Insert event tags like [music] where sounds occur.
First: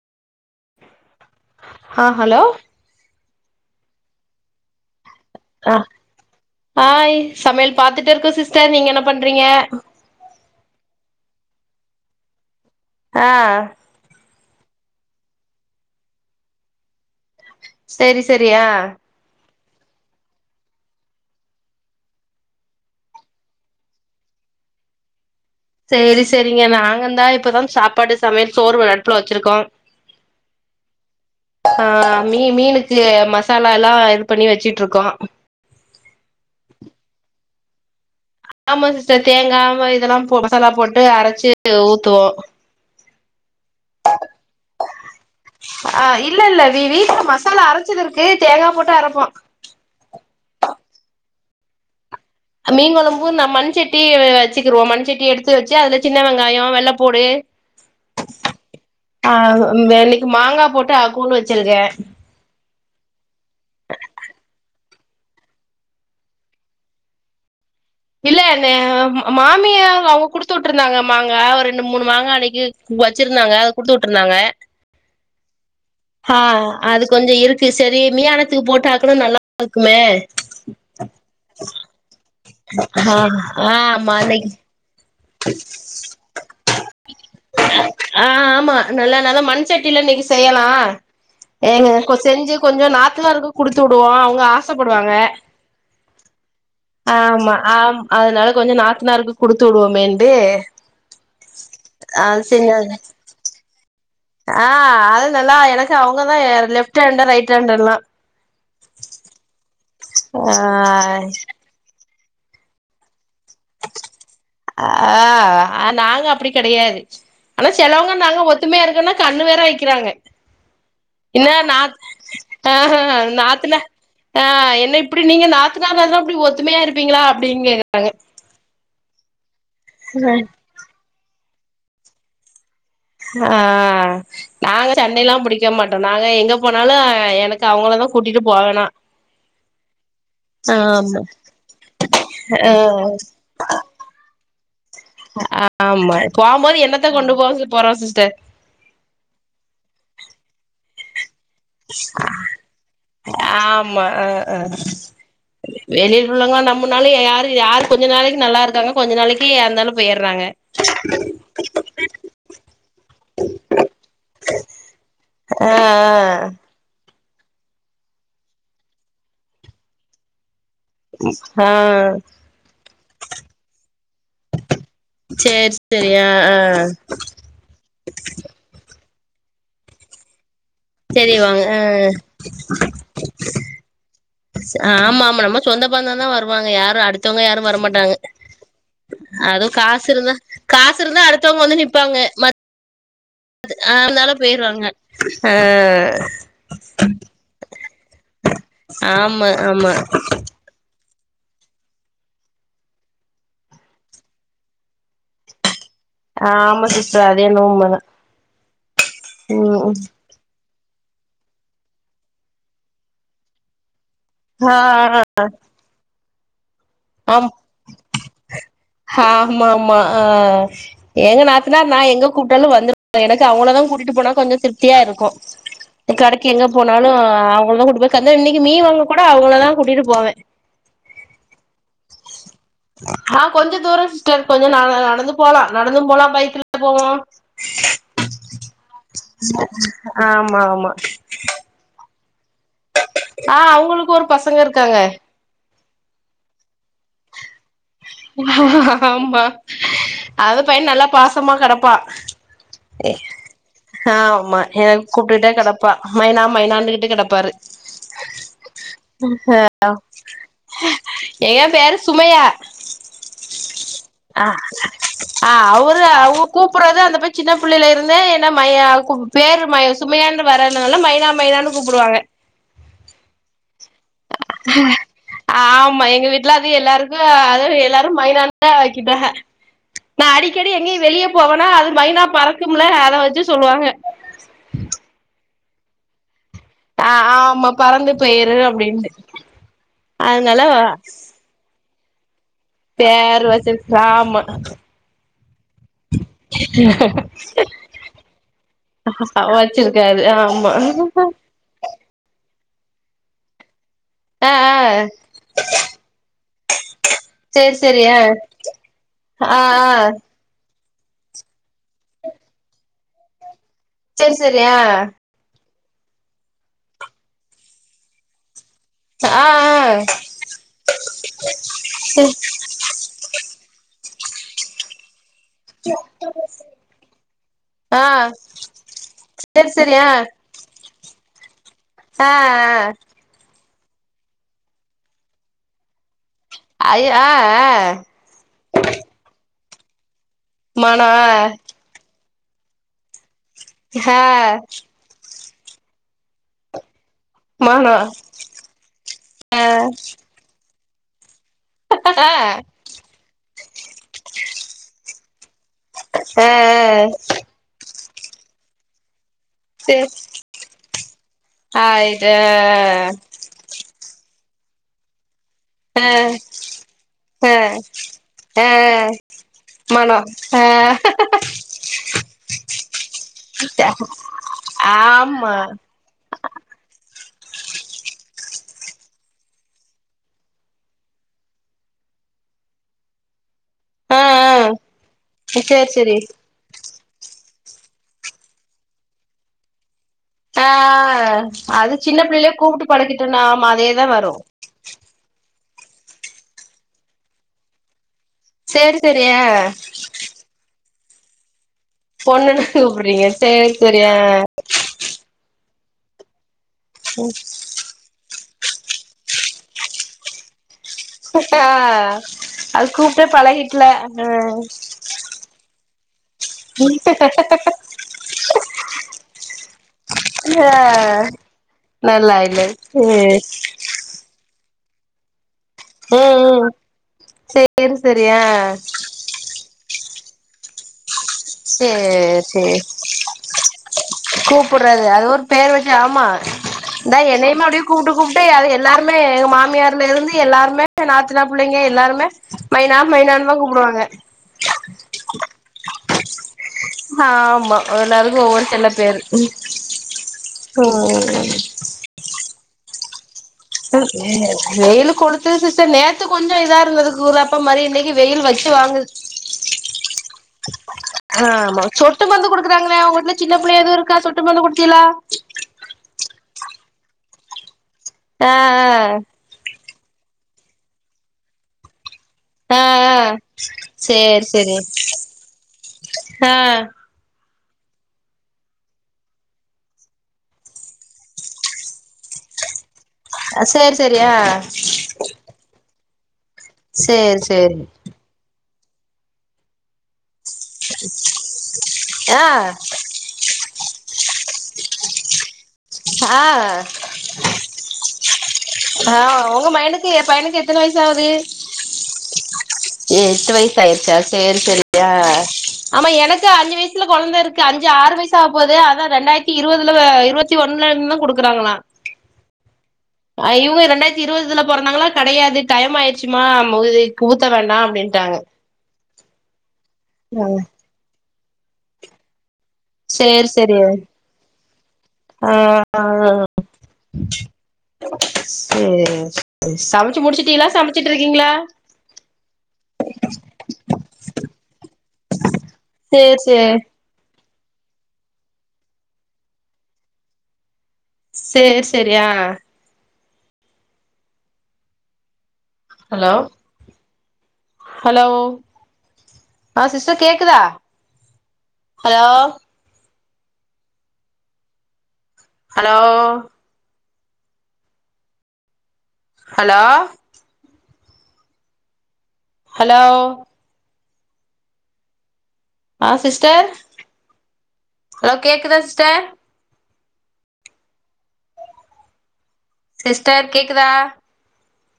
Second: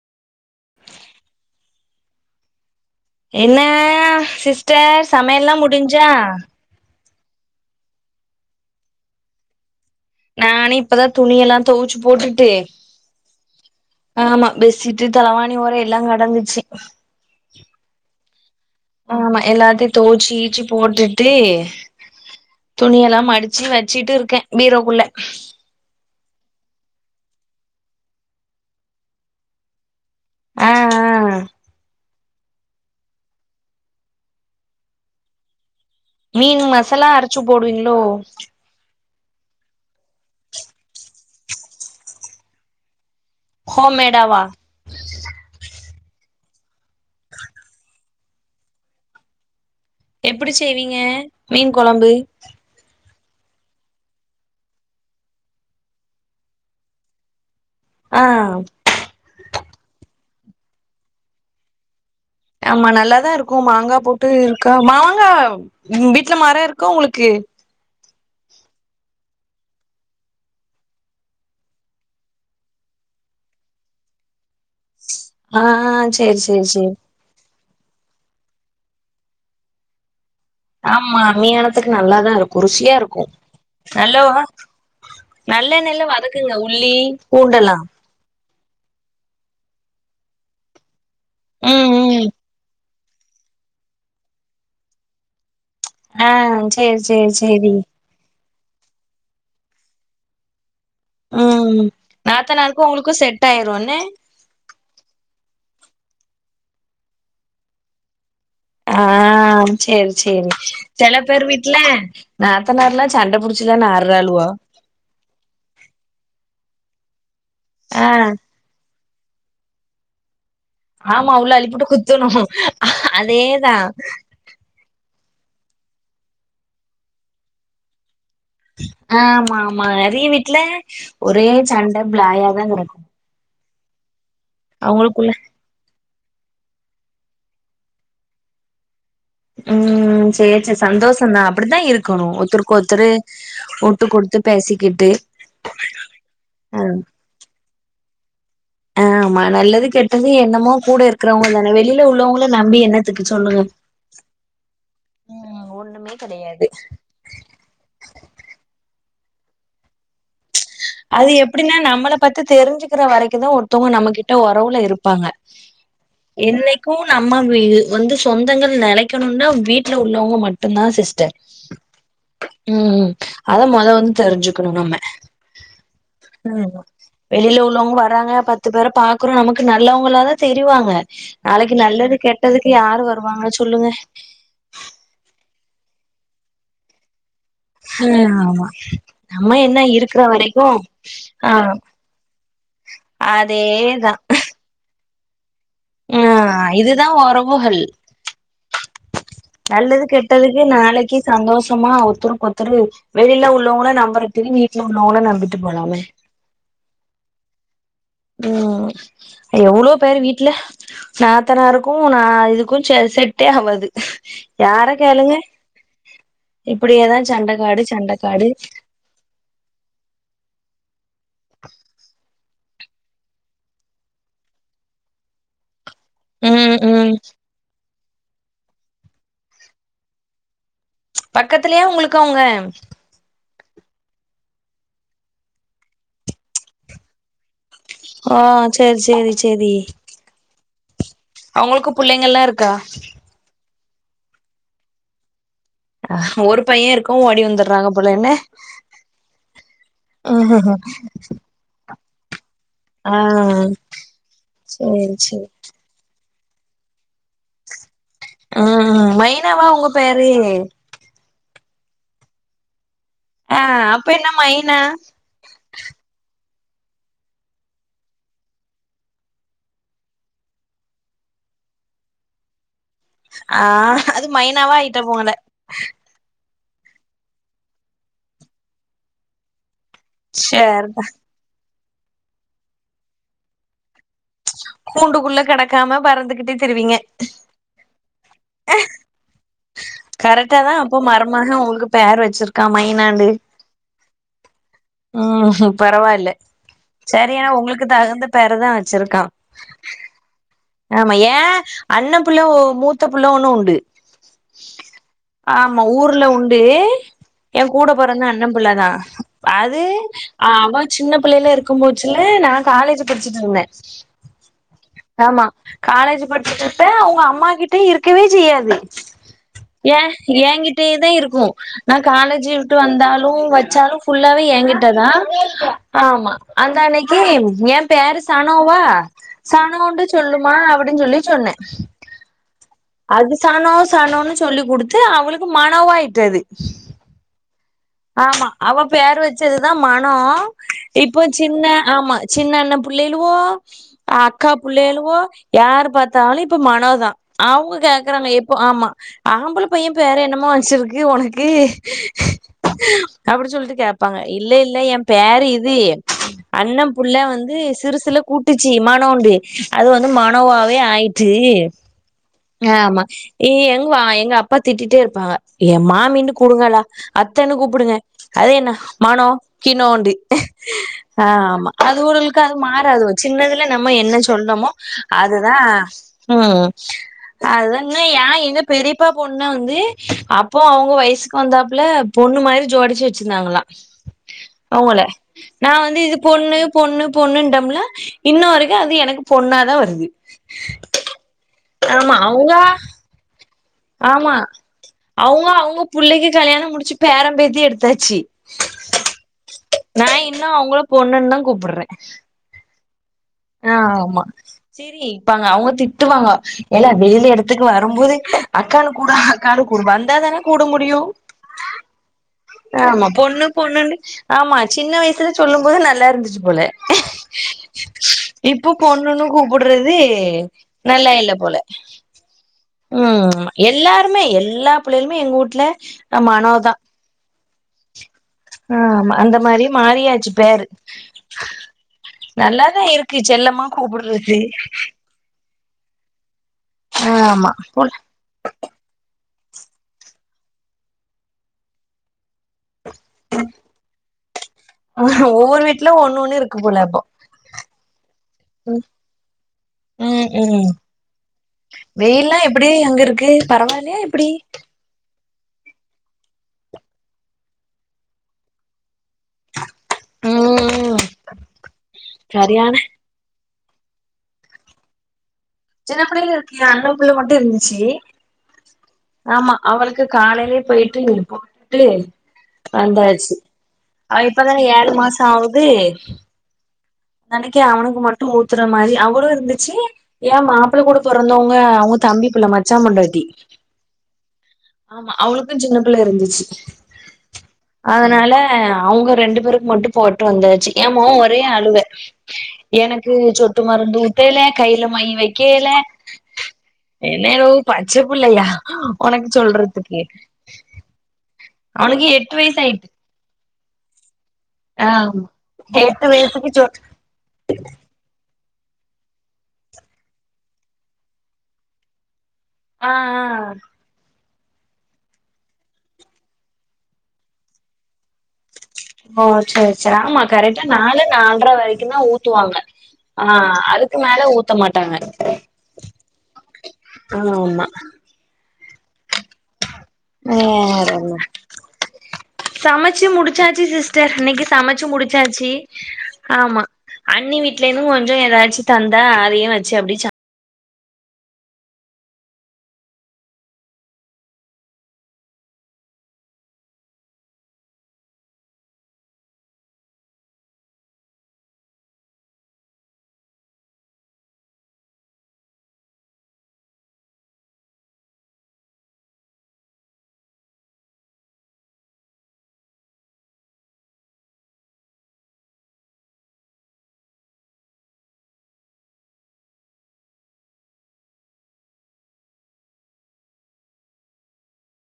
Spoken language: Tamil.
ஹா ஹலோ என்ன சிஸ்டர் சமையல்லா ஆ முடிஞ்சா ஹாய் சமையல் பாத்துட்டே இருக்கோ சிஸ்டர் நீங்க என்னப் பண்றீங்க நானோ இப்பதா துணி எல்லா தோவுச்சி போட்டுட்டு அ ஆமா பெட்ஷீட்டு தலவாணி ஓரே எல்லா கடந்துச்சி சேரி சேரியா அ ஆமா எல்லாத்தையு தோச்சி ஈச்சி போட்டுட்டு துணி எல்லா மடிச்சி வச்சிட்டு இருக்கே பீரோக்குள்ள சேரி சேரிங்க நாங்க இந்தா இப்பதா சாப்பாடு சமையல் சோறு ஒரு அடுப்புல வச்சிருக்கோ ஆ ஆ ஆ மீ மீனுக்கு மசாலா எல்லா இது பண்ணி வெச்சிட்டிருக்கோ மீனு மசாலா அரச்சி போடுவீங்ளோ ஆமா சிஸ்டர் தேங்கா மா இதெல்லா போ மசாலா போட்டு அரைச்சி ஊத்துவோ ஹோம் மேடாவா அ இல்ல இல்ல வீ வீட்டு மசாலா அரச்சிது இருக்கு தேங்கா போட்டு அரப்போ எப்டி செய்வீங்க மீன் கொழம்பு மீன் கொழம்பு நம் மண் செட்டி வ வ வெச்சிக்கிருவோ மண் செட்டி எடுத்து வெச்சி அதுல சின்ன வெங்காயோ வெள்ளப்பூடு ஆ ஆ வ் வேலைக்கு மாங்கா போட்டு அவ் கூழு வச்சிருக்கே ஆமா நல்லாதா இருக்கு மாங்கா போட்டு இருக்கா மாங்கா வீட்ல மரோ இருக்கா உங்களுக்கு இல்ல நே ம் மா மாமியா அவுங்க குடுத்து உட்ருந்தாங்க மாங்கா ஒரு ரெண்டு மூணு மாங்கா அன்னைக்கு வச்சிருந்தாங்க அத குடுத்து உட்டுருந்தாங்க ஆ ஆ அத் ஆ அது கொஞ்சோ இருக்கு செரி மியானத்துக்கு போட்டு ஆக்குனா நல்லா இருக்குமே ஆமா மியானத்துக்கு நல்லாதா இருக்கு ருசியா ஆ இருக்கு ஆமா நல்லவுகா இன்னைக்கு நல்லெண்ணையில வதக்குங்க உள்ளி பூண்டெல்லா ஆ ஆமா நல்லெண்ண தா மண் சட்டில இன்னைக்கு செய்யலா ஏங்க ம் கொ ம் செஞ்சி கொஞ்சோ நாத்தனாருக்கோ குடுத்து உடுவோ அவுங்க ஆசப்படுவாங்க அ சேர் ஆமா ஆம் அதனால கொஞ்சோ நாத்தனாருக்கு குடுத்து உடுவோமேண்டு உம் நாத்தனாருக்கு உங்ளுக்கு செட் ஆயிருன்னே ஆ அது நல்லா எனக்கு அவுங்கதா லெஃப்ட் ஹேண்ட் ரைட் ஹேண்ட் எல்லா ஆ சேரி சேரி செல பேர் வீட் ல நாத்தனார்லா சண்ட புடிச்சி தானே ஆட்றாலுவோ அ ஆ நாங்க அப்டி கெடையாது ஆனா ஆ செலவுங்க நாங்கோ ஒத் த்துமையா இருக்குன்னா கண்ணு வேற வெக்கிறாங்க ஆமா இல்ல உள்ள அள்ளிப்போட்டு நாத் குத்தணு அ ஹா ஹா அதேதா நாத்துனா ஆ என்ன இப்டி நீங்க நாத்துனா மார்ல இப்டி ஒத்துமையா இருப்பீங்ளா அப்டின்கேக்குறாங்க ஆமாமா நறைய வீட்ல ஒரே சண்ட ப்ளாயாதா கெடக்கு ஆ நாங்க அவங்களுக்குள்ள சென்னைல்லா புடி க்க மாட்டோ நாங்க எங்க போனாலு எனக்கு அவங்கள தா கூட்டிட்டு போகணோ ம் சே ச சந்தோஷந்தா அப்டித்தா இருக்கணு ஆ ஒத்தருக்கு ஒருத்தரு உட்டு குட் த்து பேசிகிட்டு ஆமா போம்போது என்னத்த கொண்டு போ போறோ சிஸ்டர் ஆமா நல்லது கெட்டது என்னமோ கூட இருக்கிறவங்கள நா வெளியில உள்ளவங்கள நம்பி என்னத்துக்கு சொல்லுங்க ம் ஒண்ணுமே வெளிய உள்ளங்கள கெடையாது நம்புனாலு யாரு யாரு கொஞ்ச நாளைக்கு நல்லாருக்காங்க கொஞ்ச நாளைக்கு ஏந்தாலு போயிர்றாங்க அது எப்டின்னா நம்மள பத்தி தெரிஞ்சு க்கிற வரைக்குதா ஒருத்தவ்ங்க நம்மகிட்ட ஒறவுல இருப்பாங்க ஆ என்னைக்கூ நம்ம வீ வந்து சொந்தங்கள் நெலைக்கணுனா வீட்ல உள்ளவங்க மட்டு மட்டுந்தா சிஸ்டர் ஆ ஆ ம் ம் அத மெத வந்து தெரிஞ்சுக்குணு நம்ம சேர் ம் வெளியில உள்ளவங்க வராங்க பத்து பேர பாக்குறோ நமக்கு நல்லவங்ளாதா தெரிவாங்க சரி வாங்க நாளைக்கு நல்லது ஆ கெட்டதுக்கு யாரு வருவாங்க சொல்லுங்க ஆமா ஆமா நம்ம சொந்த பந்தோ தா வருவாங்க யாரு அடுத்தவங்க யாரு வரமாட்டாங்க ம் ஆமா நம்ம அதூ என்ன காசு இருக்கிற இருந்தா வரைக்கு காசு இருந்தா ஆ அடுத்தவுங்க வந்து நிப்பாங்க மத் அதேதா பேயிருவாங்க ஆ ஆ இதுதா ஒறவுகள் ஆமா ஆமா ட்டதுக்கு நாளைக்கு சந்தோஷமா ஒத்துருக்கொர்த்தரு வெளியில உள்ளவங்கள நம்புறதுக்கு வீட்ல உள்ளவங்கள நம்பிட்டு போலாமே ஆமா சிஸ்டர் அதென்னோ உண்மதா ம் எவ்ளோ பேரு வீட்ல நாத்தனாருக்கூ நா இதுக்கூ செ செட்டே ஆவாது ஆ யார ஆ கேளுங்க இப்படியேதா சண்டக்காடு சண்டக்காடு ஹாமாமா ஆ எங்க நாத்தனார் நா எங்க கூட்டாலு வந்துருவாங்க எனக்கு அவுங்கள தா கூட்டிட்டு போனா கொஞ்சோ திருப்தியா இருக்கூ கடைக்கு எங்க ம் போனாலு ம் அவுங்கள தா கூட்டி போய் கந்த இன்னிக்கி மீன் வாங்க கூட அவுங்கள தா கூட்டிட்டு போவே பக்கத்துலேயா உங்குளுக்கு அவுங்க ஹா கொஞ்சோ தூரோ சிஸ்டர் கொஞ்சோ ந நடந்து போலா நடந்து போலா பைக்ல போவோ ஆ சேர் சேரி சேரி ஆமா ஆமா அவுங்குளுக்கு புள்ளைங்கல்லா இருக்கா ஆ அவுங்குளுக்கு ஒரு பசங்க இருக்காங்க ஒரு பைய இருக்க ஓடி வந்துடுறாங்கப் ஆமா அது ஆஹ்ஹ பைய நல்லா பாசமா கெடப்பா ஏ ஆ ஹாமா எனக் சேரி சேரி கூப்டுட்டே கெடப்பா மைனா மைனான்ட்டு கெடப்பாரு ஆ மைனாவா உங்க பேரு ஏ பேரு சுமையா ஆ அப்ப என்ன ஆ மைனா ஆ அவரு அவு கூப்புட்றதே அந்த பைய சின்ன பிள்ளைலருந்தே என்ன மையா கூப் பேரு மைய சுமையான் வராதனால மைனா மைனான் கூப்பிடுவாங்க ஆ அது மைனாவா ஆயிட்டு போங்களே ஆமா எங்க வீட்ல அது எல்லாருக்கூ அது எல்லாரு மைனானே ஆக்கிட்டாக நா அடிக்கடி எங்கேயு சேர்தா வெளியே போவேனா அது மைனா பறக்கும்ல அத வச்சு சொல்லுவாக கூண்டுக்குள்ள கெடக்காம பறந்துக்குட்டு த்ருவீங்க ஆ ஆமா பறந்து போயிரு அ அப்டின்ட்டு கரெக்டா அதனால தா அப்போ மர மக உங்குளுக்கு பேர் வச்சிருக் பேர் வச்சுஸ் ஆமா ம் பரவால்ல சரி ஆனா உங்களுக்கு தகுந்த பேருதா வச்சு வச்சிருக்காரு ஆமா அ அண்ண பிள்ள மூத்த புள்ள ஒன்னு உண்டு ஆ ஆ ஆமா ஊர்ல உண்டு எ சேரி கூட சேரி ஆ பொறந்த அண்ண பிள்ள தா ஆ ஆ அது அவ சின்ன பிள்ளைல இருக்கும் போச்சுல நா காலேஜ் படிச்சுட்டு இருந்த செரி செரி ஆ ஆமா காலேஜ் படிச்சிட்டு இருப்ப அவுங்க அம்மா கிட்ட இருக்கவே செய்யாது ஆ ஏ ஆ ஏங்கிட்டயே தா இருக்கு நா செரி காலேஜ் விட்டு வந்தாலு வச்சாலு ஃபுல்லாவே ஏங்கிட்ட தா ஆமா அந்த அன்னைக்கு எ ஆ பேருஸ் சனோவா செரி செரி சனோன்டு ஆ சொல்லுமா அப்படின் சொல்லி சொன்ன ஆ ஆ அது சனோ சனோனு சொல்லி் குடுத்து அவளுக்கு மனோவாயிட்டது ஐயோ ஆ ஆ ஆமா அவ பேர் வச்சதுதா மனோ மானோ இப்போ சின்ன ஆமா சின்ன அண்ண புள்ளைையளுவோ ஆ அக்கா புள்ளையளுவோ யாரு பாத்தாலு இப்ப மனோதா அவுங்க மானோ கேக்குறாங்க இப்போ ஆமா ஆ ஆம்பள பைய பேரு என்னமா வெச்சிருக்கு வொனக்கு ஆ அப்டி சொல்லிட்டு கேப்பாங்க இல்ல இல்ல எம் பேரு இது ஆ அண்ண புள்ள வந்து சிறுசுல கூப்டுச்சு மனோண்டு அது வந்து செரி மனோவாவே ஆயிட்டு ஆயிட்டு ஆமா ஏ எங்க வா எங்க அப்பா திட்டிட்டே இருப்பாக என் ஆ மாமினு கூப்டுங்க எல்லா அத்தன்னு ஆ கூப்பிடுங்க ஆ அதென்ன மனோ கினோன்டு மனோ ஆ ஆமா அது உடல்க் கு அது மாறாதுவ சின்னதுல நம்ம என்ன சொல்றமோ ஆமா அதுதா ம் அதென்ன ஏ எங்க பெரியப்பா பொண்ணு வந்து அப்போ அவுங்க வயசுக்கு வந்தாப்புல பொண்ணு மாரி ஜோடிச்சு வச்சிருந்தாங்களா ஆ ஆ அவங்கள நா சேரி வந்து இது சேரி பொண்ணு பொண்ணு பொண்ணுன்டம்ல இன்ன வரைக்கு அது எனக்கு பொண்ணாதா வருது ஆ அது ஆமா சின்ன அவங்க பிள்ளைலயே கூப்ட்டு பழக்கிட்டோனா ஆமா அதேதா வரு ஆமா அவுங்க அவுங்க புள்ளைக்கு கல்யாணம் முடிச்சு பேரம்பத்தியே எடுத்தாச்சு சேரி சேரி ஆ நா இன்னும் அவங்கள பொண்ணுன்னு தான் கூப்பிடுறே பொண்ணுன்னு கூப்புடுறீங்க ஆ ஆமா சேரி இப்பாங்க அவங்க திட்டுவாங்க ஏலே வெளில எடத்துக்கு வர வரும்போது அக்கானு கூப்டு அக்கானு கூப்டு வந்தா தான கூப்ட முடியு ஆ அது ஆமா கூப்ட்டே பொண்ணு பழகிட்ல பொண்ணுண்டு ஆ ஆமா சின்ன வயசு சுல சொல்லும் போது நல்லா இருந்துச்சு போல [unintelligible] இப்போ பொண்ணுனு கூப்புடறது ஆ நல்லா இல்ல போல நல்லா இல்ல சேரி ம் எல்லாருமே எல்லா பிள்ளைளுமே எங்க வூட்ல ஆ மனோ ம் ம் தா சேரி சேரி ஆ ஆமா அந்த மாரி மாறியாச் சு பேரு சேர் சேரி நல்லாதா இருக்கு செல்லமா கூப்பிறக்கு கூப்புட்றது அது ஒரு பேர் வச்சு ஆமா இந்தா ஆமா என்னையுமே அப்டியே போல கூப்டு கூப் அது எல்லாருமே எங்க மாமியார்ல இருந்து எல்லாருமே நாத்தனா புள்ளைங்க எல்லாருமே மைனா மைனானுதா கூப்டுவாங்க ஒவ்வொரு வீட்ல ஒண்ணொண்ணு இருக்கு போல அப்போ ஆமா எல்லாருக்கு ஒவ்வொரு செல்லப்பேரு ம் ம் ம் வெயில்லா எப்டி அங்க இருக்கு பரவாயில்லையா எப்டி [inaudible] வெயிலு கொளுத்துது சிஸ்டர் நேத்து கொஞ்ச இதா இருந்தது கூலாப்ப மாரி இன்னைக்கு வெயில் வச்சு வாங்குது ம் ஆமா சொட்டு மருந்து சரியான குடுக்குறாங்களே உங்க வீட்ல சின்னப்பிள்ள எதுவு இருக்கா சொட்டு மருந்து கொடுத்தியளா சின்னப்பிள்ளைல இருக்கே அண்ணம்புள்ள மட்டு இருந்துச்சி ஆ ஆ ஆமா அவளுக்கு காலையிலயே பேயிட்டு இருக்கூப்ட்டு ஆ ஆ வந்தாச்சு ஆ அவ சேரி இப்பதானே சேரி ஏழு மாச ஆவுது ஆ நாளைக்கு அவனுக்கு மட்டு ஊத்துற மாரி அவளு இருந்துச்சு ஏ மாப்பிள கூட பொறந்தவங்க அவங்க தம்பி புள்ள மச்சா பொண்டா ட்டி சேரி சேரி ஆ ஆமா அவங்களுக்கு சின்ன பிள்ள இருந்துச்சு சேரி சேரி அதுனால அவங்க ரெண்டு பேருக்கு மட்டு போட்டு வந்தாச்சு எ மொவ ஒரே அழுவ ஆ இதுக சொட்டு மருந்து ஊத்தேல கையில மை வக்கேல ஆ என்ன எளவு பச்சப்புள்ளையா ஆ உனக்கு உங்க சொல்றத்துக்கு மயனுக்கு பையனுக்கு எத்தன வயசு ஆவுது அவனுக்கு எட்டு வயசு ஆயிட்டு எட்டு வயசு ஆயிடுச்சா செரி செரி ஆ எட்டு ஆமா எனக்கு வயசுக்கு சொ அஞ்சு வயசு வீட்ல கொழந்தை இருக்கு அஞ்சு ஆறு வயசு ஆவபோது அதா ரெண்டாயிருத்தி இருவதுல ஆ இருவத்தி ஒன்னுல இருந்து தான் குடுக்குறாங்களா ஆஆ ஆ இவுக ரெண்டாய் இருவதுல பொறதாங்களா கெடையாது டைம் ஆயிடுச்சுமா இது ஊத்த வேண்டா அப்டின்ட்டாங்க ஓ சரி சரி ஆமா ஆ கரெக்டா நாலு நாலுரை வரைக்கும் தான் ஊத்துவாங்க ஆ சேரி சேரி அதுக்கு மேல ஊத்த மாட்டாங்க ஆ ஆ ஆமா சேரி சேரி சமச்சு முடிச்சிட்டீங்களா சமச்சிட்டு இருக்கீங்களா சமச்சு முடிச்சாச்சு சிஸ்டர் இன்னைக்கு சமச்சு முடிச்சாச்சு சேர் ஆமா சேர் அண்ணி வீட்லேந்தும் கொஞ்ச எதாச்சு தந்தா அதையு வச்சு அப்டி சாப் சேர் செரியா ஹலோ ஹலோ ஆ சிஸ்டர் கேக்குதா ஹலோ ஹலோ ஹலோ ஹலோ ஆஹ சிஸ்டர் ஹலோ கேக்குதா சிஸ்டர் சிஸ்டர் கேக்குதா